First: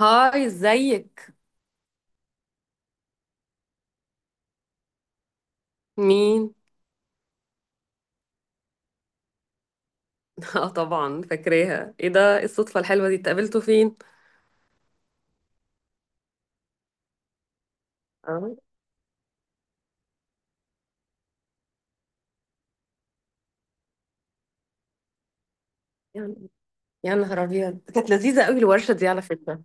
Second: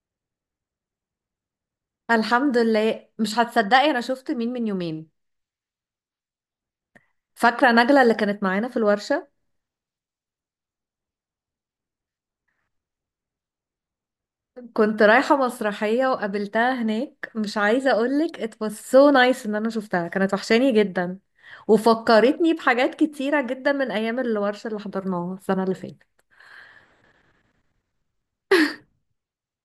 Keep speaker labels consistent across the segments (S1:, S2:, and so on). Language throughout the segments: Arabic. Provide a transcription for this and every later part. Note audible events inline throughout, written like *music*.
S1: هاي، ازيك؟
S2: الحمد لله، مش هتصدقي انا شفت مين من يومين.
S1: مين؟
S2: فاكره نجله اللي كانت معانا في الورشه.
S1: *laughs* اه طبعا فاكراها. ايه ده؟ إيه الصدفه الحلوه دي؟ اتقابلتوا فين؟
S2: كنت رايحه مسرحيه وقابلتها هناك، مش عايزه اقولك it
S1: اه.
S2: was so nice ان انا شفتها، كانت وحشاني جدا. وفكرتني بحاجات كتيره جدا من ايام الورشه اللي حضرناها السنه اللي فاتت.
S1: يعني، يا نهار ابيض، كانت لذيذه قوي الورشه دي على فكره.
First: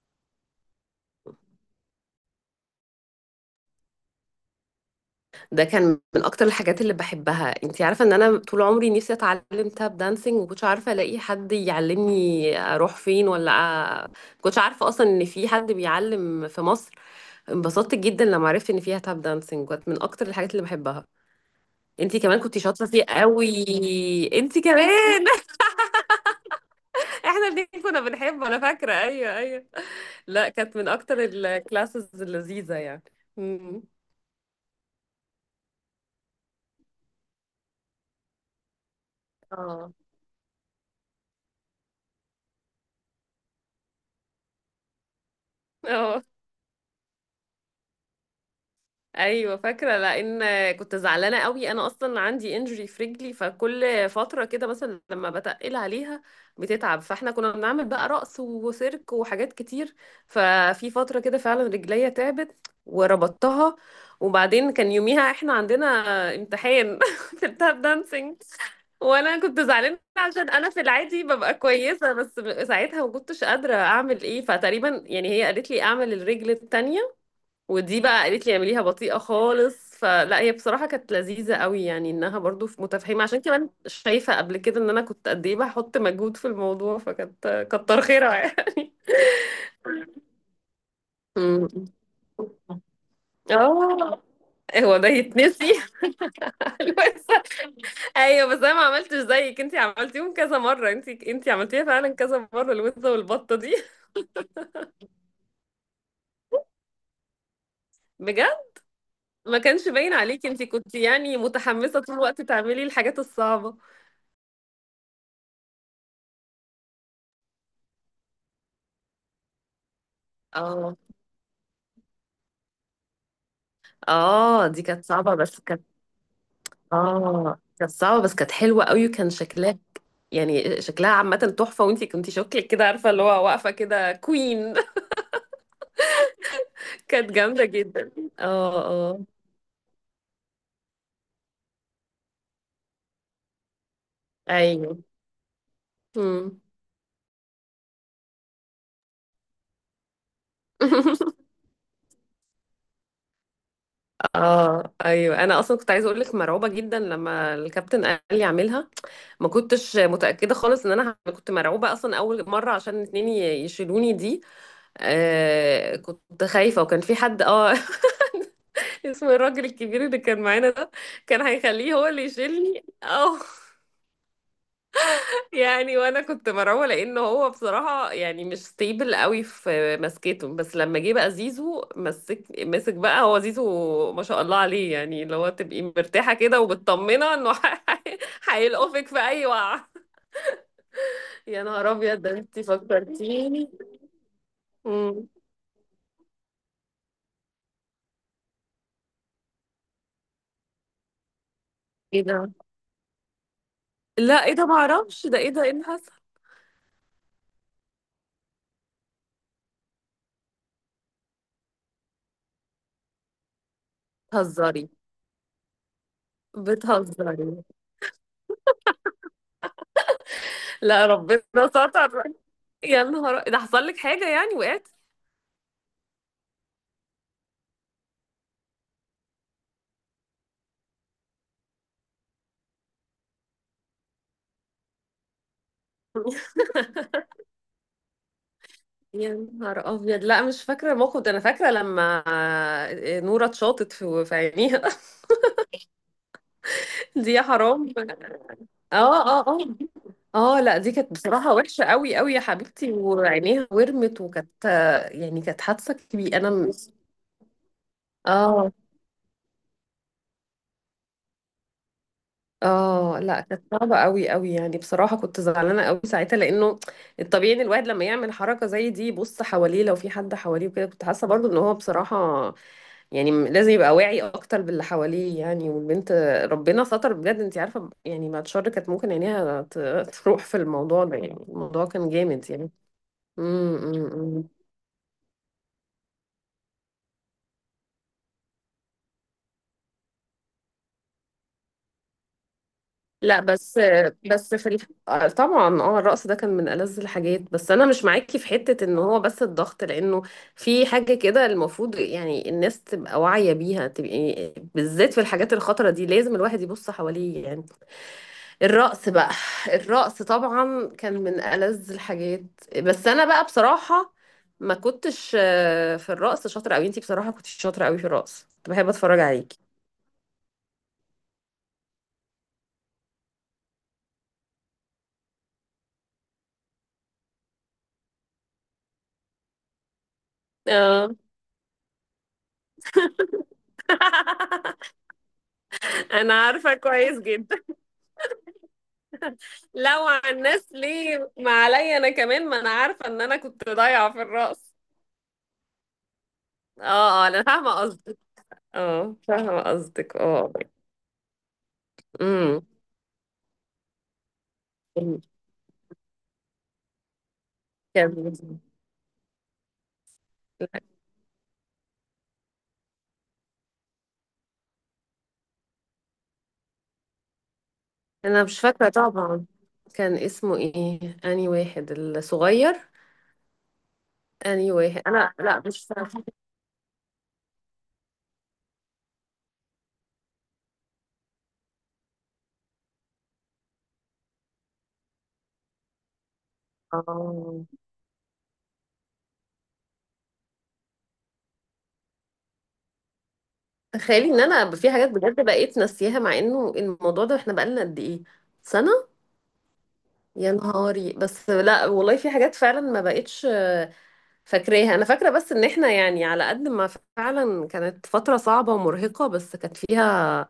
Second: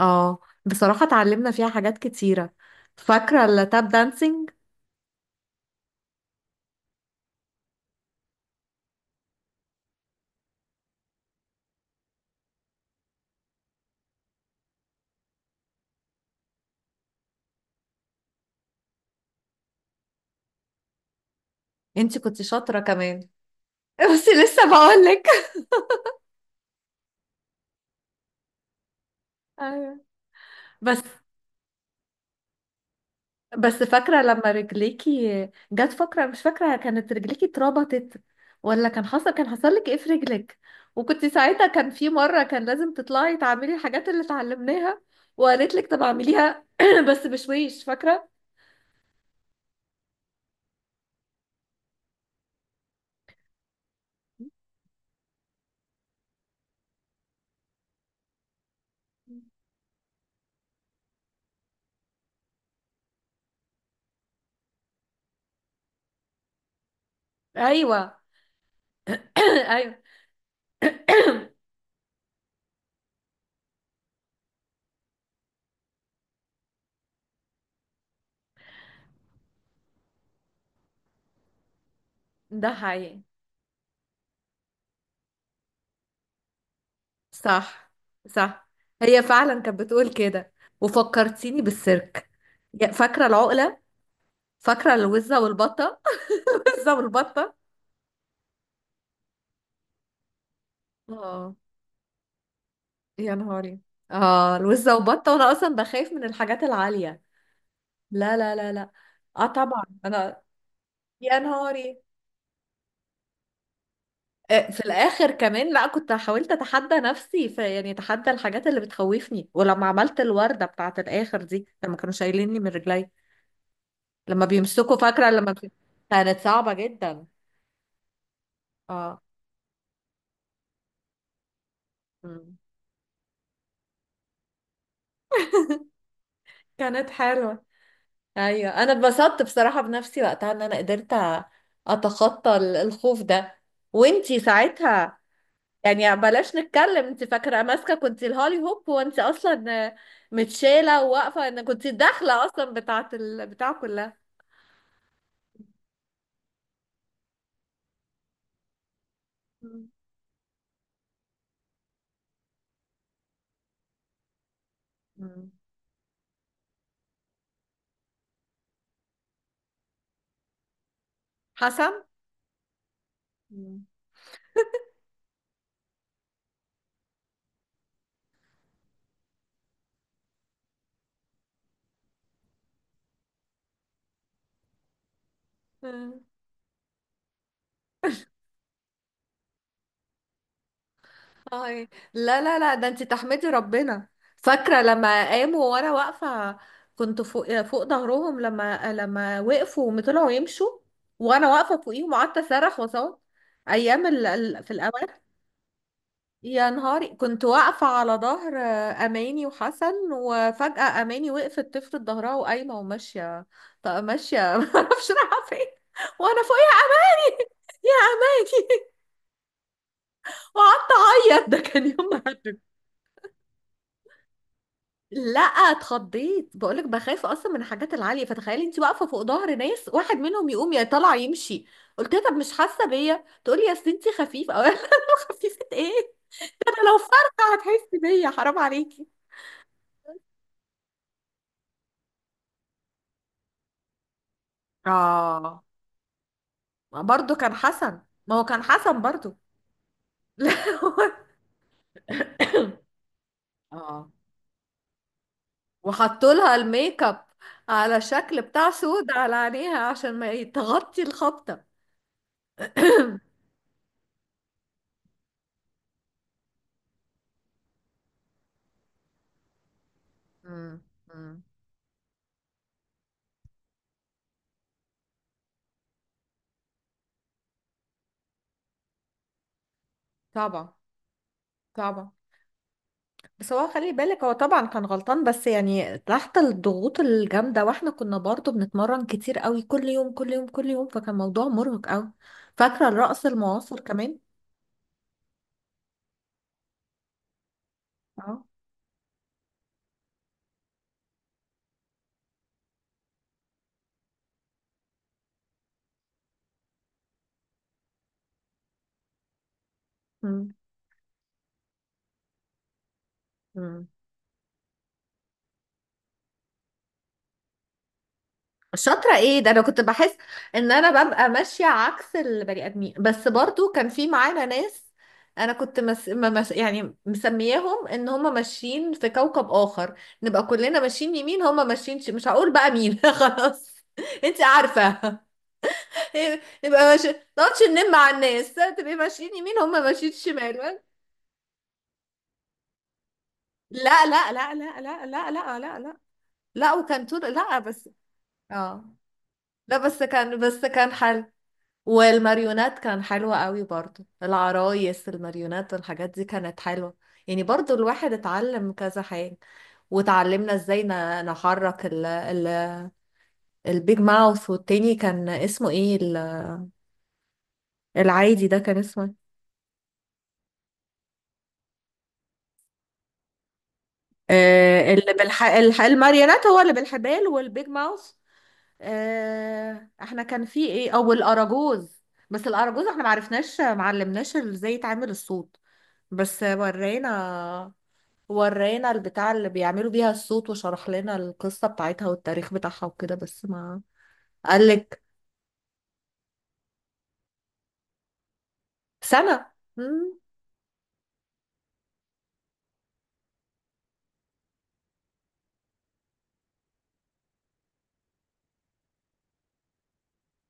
S2: اه. بصراحه اتعلمنا فيها حاجات كتيره. فاكره التاب دانسينج.
S1: ده كان من اكتر الحاجات اللي بحبها. انتي عارفه ان انا طول عمري نفسي اتعلم تاب دانسينج، وكنتش عارفه الاقي حد يعلمني، اروح فين ولا أ... كنتش عارفه اصلا ان في حد بيعلم في مصر. انبسطت جدا لما عرفت ان فيها تاب دانسينج، كانت من اكتر الحاجات اللي بحبها.
S2: انتي
S1: انتي كمان
S2: كنت
S1: كنتي
S2: شاطره
S1: شاطره فيه
S2: كمان.
S1: قوي.
S2: *laughs* بس
S1: انتي
S2: لسه
S1: كمان،
S2: بقولك.
S1: احنا الاتنين كنا بنحبه. انا فاكره، ايوه ايوه.
S2: ايوه.
S1: لا، كانت من
S2: بس
S1: اكتر الكلاسز اللذيذه يعني.
S2: بس
S1: امم.
S2: فاكرة لما رجليكي جت، فاكرة، مش فاكرة، كانت رجليكي اتربطت ولا كان حصل لك
S1: اه،
S2: ايه في رجلك؟ وكنت ساعتها، كان في مرة كان لازم تطلعي تعملي الحاجات اللي اتعلمناها، وقالت لك طب
S1: اه،
S2: اعمليها *coughs* *clears throat* بس بشويش، فاكرة؟
S1: ايوه فاكره لان كنت زعلانه قوي. انا اصلا عندي انجري في رجلي، فكل فتره كده مثلا لما بتقل عليها بتتعب، فاحنا كنا بنعمل بقى رقص وسيرك وحاجات كتير. ففي فتره كده فعلا رجليا تعبت، وربطتها. وبعدين كان يوميها احنا عندنا امتحان *laughs* في التاب
S2: ايوه.
S1: دانسينج.
S2: *coughs* *clears throat*
S1: وانا كنت
S2: ايوه.
S1: زعلانه
S2: *clears throat*
S1: عشان انا في العادي ببقى كويسه، بس ساعتها ما كنتش قادره اعمل ايه، فتقريبا يعني هي قالت لي اعمل الرجل التانية. ودي بقى قالت لي اعمليها بطيئة خالص. فلا، هي بصراحة كانت لذيذة قوي، يعني انها برضو
S2: ده حقيقي.
S1: متفهمة، عشان كمان شايفة قبل كده ان انا كنت قد ايه بحط مجهود في الموضوع، فكانت
S2: صح.
S1: كتر خيرها *laughs*
S2: صح.
S1: يعني.
S2: هي فعلا كانت بتقول كده. وفكرتيني
S1: أمم.
S2: بالسيرك. فاكرة العقلة.
S1: اه.
S2: فاكرة
S1: هو ده
S2: الوزة
S1: يتنسي؟
S2: والبطة. *laughs* الوزة
S1: *laughs* بس-
S2: والبطة.
S1: ايوه، بس انا ما عملتش زيك. انتي عملتيهم كذا مرة، انتي
S2: اه
S1: عملتيها فعلا كذا مرة الوزة
S2: يا
S1: والبطة دي
S2: نهاري.
S1: *laughs*
S2: اه الوزة وبطة، وانا اصلا بخاف من الحاجات العالية. لا لا لا
S1: بجد،
S2: لا. اه
S1: ما
S2: طبعا
S1: كانش باين
S2: انا.
S1: عليكي. انتي كنتي يعني
S2: يا
S1: متحمسة
S2: نهاري.
S1: طول الوقت تعملي الحاجات الصعبة.
S2: في الاخر كمان، لا كنت حاولت اتحدى نفسي في، يعني اتحدى الحاجات اللي بتخوفني. ولما عملت الوردة
S1: اه،
S2: بتاعت الاخر دي لما كانوا شايليني من رجلي، لما
S1: اه، دي
S2: بيمسكوا
S1: كانت
S2: فاكرة
S1: صعبة
S2: لما
S1: بس كانت.
S2: كانت صعبة جدا.
S1: اه، كانت صعبة بس كانت حلوة قوي،
S2: اه.
S1: وكان شكلها يعني شكلها عامة تحفة، وانتي كنتي
S2: مم.
S1: شكلك كده، عارفة، اللي هو واقفة كده كوين. *laughs*
S2: كانت
S1: كانت
S2: حلوة.
S1: جامدة جدا.
S2: ايوه،
S1: اه،
S2: انا
S1: اه،
S2: اتبسطت بصراحة بنفسي وقتها ان انا قدرت اتخطى الخوف ده. وانتي
S1: ايوه.
S2: ساعتها يعني بلاش
S1: مم.
S2: نتكلم، انت فاكره ماسكه كنت الهولي هوب، وانت اصلا متشاله
S1: *laughs*
S2: وواقفه ان كنت الداخله اصلا بتاعه البتاع كلها.
S1: اه، ايوه، انا اصلا كنت عايزه اقول لك مرعوبه جدا لما الكابتن قال لي اعملها. ما
S2: مم.
S1: كنتش متاكده خالص ان انا كنت مرعوبه اصلا اول مره عشان اتنين يشيلوني دي.
S2: مم.
S1: آه كنت خايفه، وكان في حد *laughs* اسم الراجل الكبير اللي كان معانا ده، كان
S2: حسن.
S1: هيخليه هو اللي يشيلني او *laughs*
S2: مم.
S1: يعني. وانا كنت مرعوبه لان هو بصراحه يعني مش ستيبل قوي في مسكته، بس لما جه بقى زيزو مسك مسك بقى، هو زيزو ما شاء الله عليه، يعني اللي هو تبقي
S2: مم.
S1: مرتاحه كده ومطمنه انه *laughs* هيلقفك في اي وقعه. يا
S2: هاي
S1: نهار ابيض، ده
S2: لا لا
S1: انت
S2: لا، ده انت تحمدي
S1: فكرتيني.
S2: ربنا. فاكره
S1: مم.
S2: لما قاموا وانا واقفه، كنت فوق فوق ظهرهم، لما وقفوا وطلعوا يمشوا وانا واقفه فوقيهم،
S1: ايه
S2: وقعدت
S1: ده؟
S2: اصرخ واصوت. ايام
S1: لا، ايه ده؟
S2: في
S1: ما
S2: الاوان.
S1: اعرفش. ده ايه ده؟ ايه اللي حصل؟
S2: يا نهاري كنت واقفة على ظهر أماني وحسن، وفجأة أماني وقفت تفرد ظهرها وقايمة وماشية. طب ماشية *laughs*
S1: بتهزري؟
S2: معرفش رايحة فين. وأنا فوقيها،
S1: بتهزري؟
S2: أماني. يا أماني. وقعدت
S1: لا، ربنا
S2: أعيط. ده كان يوم
S1: ستر.
S2: مهدد.
S1: يا نهار، ده حصل لك حاجة يعني؟ وقعت؟
S2: لا اتخضيت، بقولك بخاف أصلا من الحاجات العالية، فتخيلي أنت واقفة فوق ظهر ناس، واحد منهم يقوم يا طالع يمشي. قلت لها طب مش حاسة بيا؟ تقولي يا ستي خفيف، أو أنا *laughs* خفيفة إيه؟ ده أنا لو فرقة هتحسي بيا، حرام عليكي.
S1: يا نهار ابيض، لا مش فاكرة الموقف ده. انا فاكرة لما آه، نورة اتشاطت في عينيها.
S2: اه. ما
S1: *laughs* دي
S2: برضو
S1: يا
S2: كان
S1: حرام.
S2: حسن. ما هو كان
S1: اه،
S2: حسن برضو.
S1: اه، اه،
S2: *laughs* لا.
S1: اه، لا، دي
S2: هو-
S1: كانت بصراحة وحشة قوي قوي يا حبيبتي، وعينيها
S2: اه.
S1: ورمت، وكانت آه، يعني كانت حادثة
S2: وحطوا
S1: كبيرة.
S2: لها الميك اب على شكل بتاع
S1: اه،
S2: سود على عينيها عشان ما تغطي الخبطة.
S1: اه،
S2: *coughs*
S1: لا كانت صعبة قوي قوي، يعني بصراحة كنت زعلانة قوي ساعتها، لانه الطبيعي ان الواحد لما يعمل حركة زي دي يبص حواليه، لو في حد
S2: *clears throat*
S1: حواليه
S2: مم.
S1: وكده. كنت حاسة
S2: مم.
S1: برضو ان هو بصراحة يعني لازم يبقى واعي اكتر باللي حواليه يعني. والبنت، ربنا ستر بجد، انت عارفه، يعني بعد شر كانت ممكن عينيها تروح في
S2: طبعا.
S1: الموضوع ده. يعني الموضوع كان
S2: طبعا.
S1: جامد يعني.
S2: بس هو
S1: أمم،
S2: خلي
S1: أمم،
S2: بالك، هو
S1: أمم.
S2: طبعا كان غلطان، بس يعني تحت الضغوط الجامدة، واحنا كنا برضو بنتمرن كتير قوي كل يوم كل يوم كل يوم، فكان موضوع مرهق قوي. فاكرة الرقص
S1: لا، بس
S2: المعاصر كمان.
S1: بس آه، طبعا الرقص ده كان من ألذ الحاجات، بس انا مش معاكي
S2: اه.
S1: في حته ان هو بس الضغط، لانه في حاجه كده المفروض يعني الناس تبقى واعيه بيها، تبقى بالذات في الحاجات الخطره دي لازم الواحد يبص حواليه يعني. الرقص بقى، الرقص
S2: مم.
S1: طبعا كان من ألذ الحاجات. بس انا بقى
S2: مم.
S1: بصراحة ما كنتش في الرقص شاطرة قوي. انتي بصراحة كنتش شاطرة قوي في الرقص، كنت بحب
S2: شاطرة
S1: اتفرج
S2: ايه ده!
S1: عليكي.
S2: انا كنت بحس ان انا ببقى ماشية عكس البني ادمين، بس برضو كان في معانا ناس. انا كنت مس... ما مس... يعني مسمياهم ان هم ماشيين في كوكب اخر. نبقى كلنا
S1: اه.
S2: ماشيين يمين، هم ماشيين مش هقول بقى مين. *laughs* خلاص. انت
S1: *laughs*
S2: عارفة. *laughs*
S1: انا عارفة
S2: نبقى ماشي ما
S1: كويس جدا.
S2: نقعدش نلم على الناس، تبقي ماشيين يمين، هم
S1: لو
S2: ماشيين
S1: على الناس
S2: شمال.
S1: ليه؟ ما عليا انا كمان، ما انا عارفة ان انا كنت
S2: لا
S1: ضايعة في
S2: لا لا
S1: الرقص.
S2: لا لا لا لا لا لا. لا
S1: اه،
S2: وكان طول
S1: اه، انا
S2: لا
S1: فاهمة
S2: بس.
S1: قصدك.
S2: اه.
S1: اه، فاهمة
S2: لا بس
S1: قصدك.
S2: كان
S1: اه.
S2: بس كان حل.
S1: امم.
S2: والماريونات كان حلوة قوي برضو، العرايس الماريونات والحاجات دي كانت حلوة. يعني برضو الواحد
S1: كان،
S2: اتعلم كذا حاجة. وتعلمنا ازاي نحرك ال البيج ماوث، والتاني كان اسمه ايه
S1: انا
S2: العادي ده
S1: مش
S2: كان
S1: فاكره
S2: اسمه إيه؟
S1: طبعا. كان اسمه ايه اني واحد الصغير؟ اني
S2: آه
S1: واحد؟
S2: اللي
S1: انا لا، مش فاكره.
S2: الماريونات هو اللي بالحبال، والبيج ماوث. آه احنا كان في ايه او الاراجوز. بس الاراجوز احنا معرفناش، معلمناش ازاي يتعمل الصوت. بس
S1: اه.
S2: ورينا، ورينا البتاع اللي بيعملوا بيها الصوت، وشرح لنا القصة بتاعتها والتاريخ بتاعها وكده، بس ما.
S1: تخيلي ان انا في
S2: قالك
S1: حاجات بجد بقيت ناسياها، مع انه الموضوع ده احنا بقالنا قد ايه؟ سنه.
S2: سنة. مم.
S1: يا نهاري، بس لا والله في حاجات فعلا ما بقتش فاكراها. انا فاكره بس ان احنا يعني، على قد ما فعلا كانت فتره صعبه ومرهقه، بس كانت فيها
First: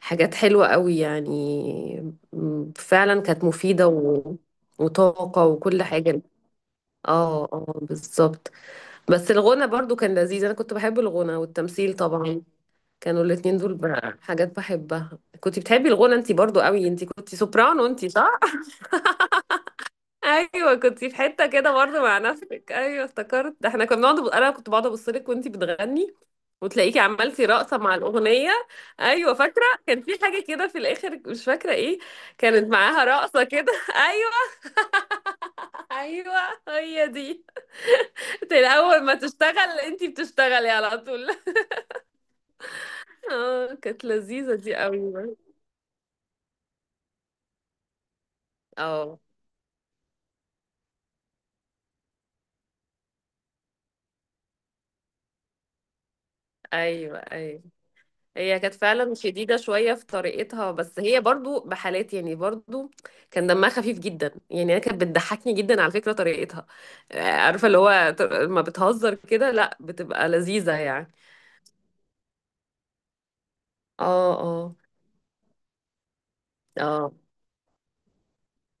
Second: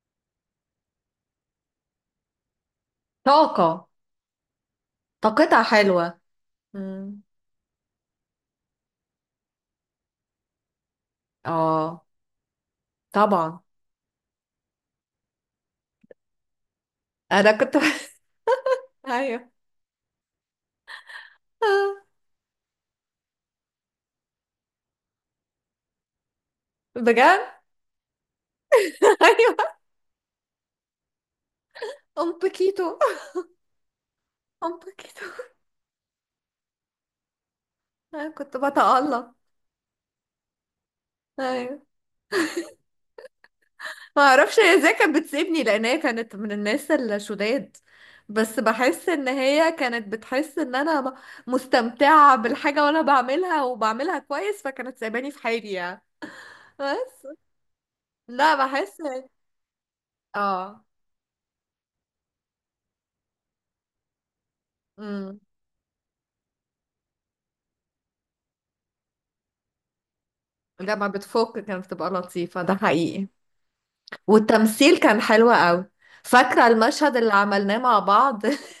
S1: حاجات حلوه قوي. يعني فعلا كانت
S2: طاقة.
S1: مفيده وطاقة
S2: طاقتها
S1: وكل
S2: حلوة.
S1: حاجة.
S2: مم.
S1: اه، اه، بالظبط. بس الغنى برضو كان لذيذ، انا كنت بحب الغنى والتمثيل
S2: اه
S1: طبعا. كانوا الاتنين
S2: طبعا
S1: دول بقى حاجات بحبها. كنت بتحبي الغنى انتي برضو قوي، انتي كنتي
S2: انا كنت
S1: سوبرانو انتي، صح؟
S2: *laughs* ايوه.
S1: ايوه، كنتي في حتة كده
S2: آه،
S1: برضو مع نفسك. ايوه افتكرت، ده احنا كنا بنقعد انا كنت بقعد ابص لك وانتي بتغني، وتلاقيكي
S2: بجد.
S1: عملتي
S2: *laughs*
S1: رقصة مع الأغنية. أيوة
S2: ايوه،
S1: فاكرة، كان في حاجة كده في الآخر، مش فاكرة إيه.
S2: ام
S1: كانت
S2: بكيتو.
S1: معاها رقصة كده *laughs* أيوة.
S2: ام بكيتو.
S1: أيوة هي دي.
S2: انا كنت
S1: أول ما
S2: بتألق.
S1: تشتغل أنتي بتشتغلي على طول.
S2: ايوه.
S1: اه، كانت
S2: ما
S1: لذيذة
S2: اعرفش هي
S1: دي
S2: ازاي
S1: قوي.
S2: كانت بتسيبني، لان هي كانت من الناس الشداد، بس بحس
S1: اه،
S2: ان هي كانت بتحس ان انا مستمتعة بالحاجة وانا بعملها وبعملها كويس، فكانت سايباني في حالي يعني.
S1: ايوه،
S2: بس.
S1: ايوه.
S2: لا
S1: هي كانت
S2: بحس.
S1: فعلا شديدة شوية في طريقتها،
S2: اه.
S1: بس هي برضو بحالات يعني، برضو كان دمها خفيف جدا، يعني انا كانت
S2: امم.
S1: بتضحكني جدا على فكرة طريقتها. آه، عارفة اللي هو لما بتهزر كده، لا بتبقى لذيذة
S2: لما
S1: يعني.
S2: بتفك كانت بتبقى لطيفة، ده حقيقي.
S1: اه، اه،
S2: والتمثيل كان حلو قوي. فاكرة
S1: اه،
S2: المشهد اللي عملناه مع بعض *laughs*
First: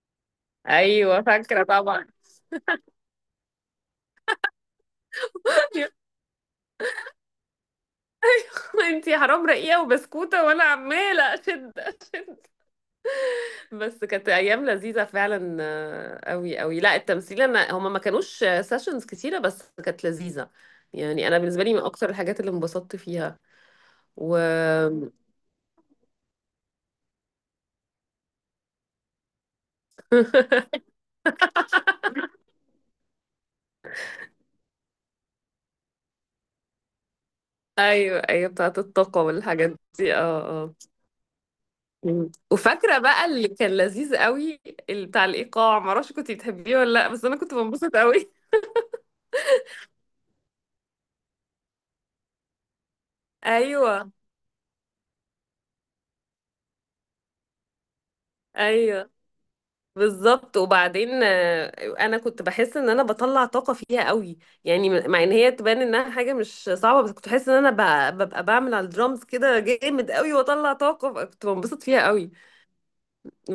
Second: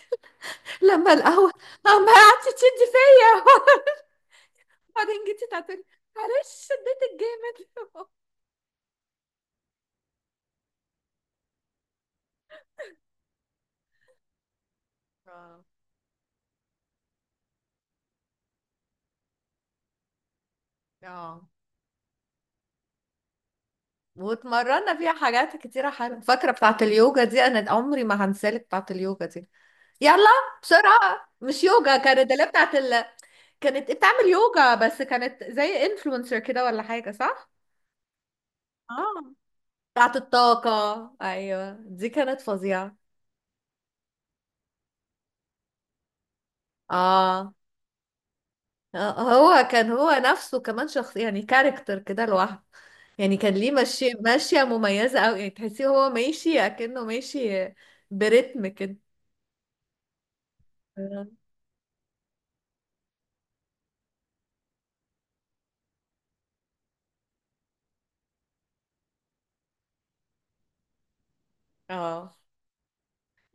S2: لما
S1: ايوه
S2: القهوة،
S1: فاكرة طبعا.
S2: اما قعدتي تشدي فيا *laughs* وبعدين جيتي تعترفي. معلش شديتك جامد.
S1: *laughs* انتي حرام رقيقة وبسكوتة، وانا عمالة اشد اشد. بس كانت ايام لذيذه فعلا،
S2: *laughs*
S1: قوي قوي. لا التمثيل، انا هما ما كانوش سيشنز كتيره، بس كانت لذيذه. يعني انا
S2: اه.
S1: بالنسبه لي من اكتر الحاجات اللي انبسطت فيها. و
S2: واتمرنا فيها حاجات كتيرة حلوة. فاكرة بتاعة اليوجا دي؟ أنا عمري ما هنسالك بتاعة اليوجا دي. يلا بسرعة، مش يوجا، كانت اللي بتاعة ال... كانت بتعمل يوجا بس كانت زي انفلونسر كده ولا حاجة، صح؟
S1: ايوه، ايوه، بتاعه الطاقه
S2: اه.
S1: والحاجات
S2: بتاعة
S1: دي. اه،
S2: الطاقة
S1: اه.
S2: أيوة دي
S1: مم.
S2: كانت فظيعة.
S1: وفاكره بقى اللي كان لذيذ قوي، اللي بتاع الايقاع، ما اعرفش كنت بتحبيه ولا لا، بس انا
S2: اه،
S1: كنت بنبسط قوي.
S2: هو كان هو نفسه كمان شخص يعني كاركتر كده لوحده، يعني كان
S1: *laughs*
S2: ليه
S1: ايوه،
S2: ماشية، ماشية مميزة أوي، يعني تحسيه هو ماشي أكنه ماشي برتم كده.
S1: ايوه، بالظبط. وبعدين انا كنت بحس ان انا بطلع طاقه فيها قوي. يعني مع ان هي تبان انها حاجه مش صعبه، بس كنت بحس ان انا ببقى بعمل على الدرامز كده جامد قوي، واطلع طاقه، فكنت بنبسط فيها قوي.
S2: اه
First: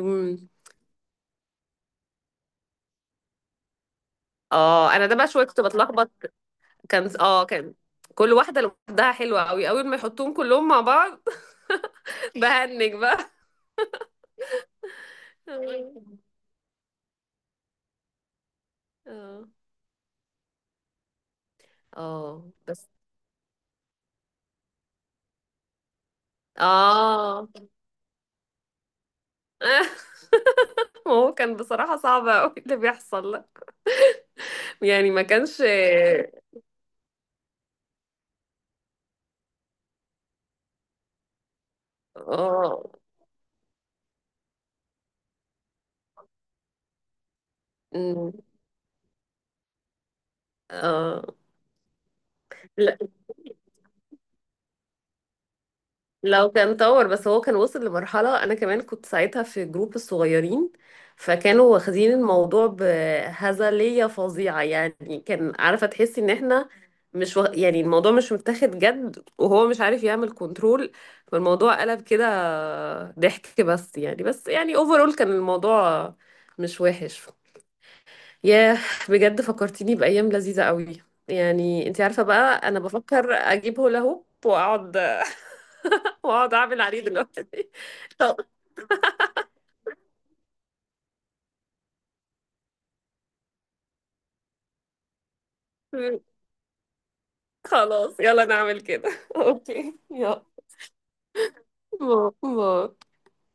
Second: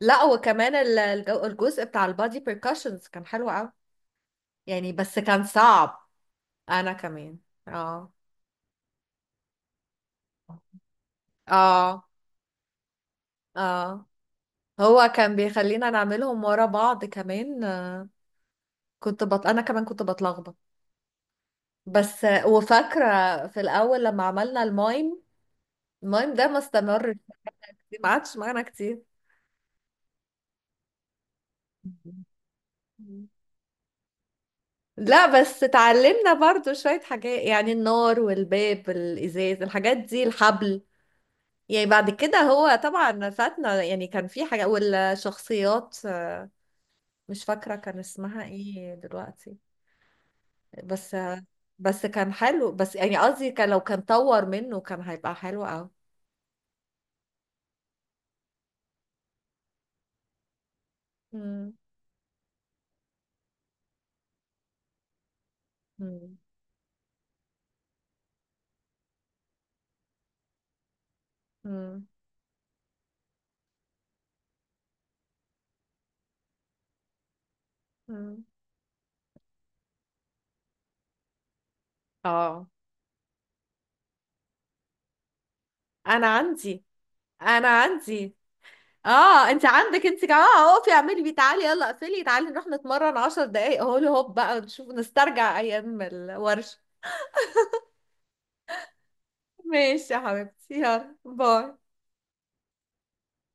S2: لا، وكمان الجزء بتاع البادي بيركاشنز كان حلو قوي. يعني
S1: اه، انا ده
S2: بس
S1: بقى
S2: كان
S1: شويه كنت
S2: صعب،
S1: بتلخبط.
S2: انا
S1: كان
S2: كمان.
S1: اه كان
S2: اه.
S1: كل واحده لوحدها حلوه قوي، اول ما يحطوهم كلهم مع بعض
S2: اه.
S1: *laughs* بهنج بقى.
S2: اه. هو كان بيخلينا نعملهم ورا بعض كمان كنت
S1: اه،
S2: انا كمان كنت بتلخبط. بس
S1: اه، بس
S2: وفاكره في الاول لما عملنا المايم، المايم ده ما استمرش،
S1: اه
S2: ما قعدش معانا كتير.
S1: *laughs* ما هو كان بصراحه صعب قوي اللي
S2: مم.
S1: بيحصل. يعني ما
S2: لا
S1: كانش.
S2: بس اتعلمنا برضو شويه حاجات، يعني النار والباب الازاز الحاجات دي الحبل. يعني بعد كده هو
S1: اه،
S2: طبعا فاتنا، يعني كان في حاجة والشخصيات، مش فاكرة كان
S1: أمم،
S2: اسمها ايه دلوقتي. بس
S1: اه،
S2: بس كان حلو، بس
S1: لا
S2: يعني قصدي كان لو كان طور منه كان هيبقى حلو أوي.
S1: لو كان طور، بس هو كان وصل لمرحلة. انا كمان كنت ساعتها في جروب الصغيرين، فكانوا
S2: مم.
S1: واخدين الموضوع بهزلية فظيعة. يعني كان، عارفة، تحسي ان
S2: مم.
S1: احنا مش يعني الموضوع مش متاخد جد، وهو مش عارف يعمل كنترول، فالموضوع قلب
S2: مم.
S1: كده ضحك. بس يعني اوفرول كان الموضوع مش وحش.
S2: مم.
S1: ياه، بجد فكرتيني بأيام لذيذة قوي. يعني، انت عارفة
S2: اه
S1: بقى، انا بفكر اجيب هولا هوب واقعد *laughs*
S2: انا
S1: واقعد اعمل
S2: عندي،
S1: عليه
S2: انا
S1: دلوقتي.
S2: عندي.
S1: طب.
S2: اه انت عندك انت كمان، اه اقفي اعملي بيه، تعالي يلا، اقفلي تعالي نروح نتمرن 10 دقايق اهو، هوب بقى نشوف نسترجع ايام
S1: *laughs*
S2: الورشة.
S1: خلاص يلا نعمل كده. *laughs* اوكي،
S2: ماشي يا
S1: يلا.
S2: حبيبتي، يلا باي.
S1: باي باي.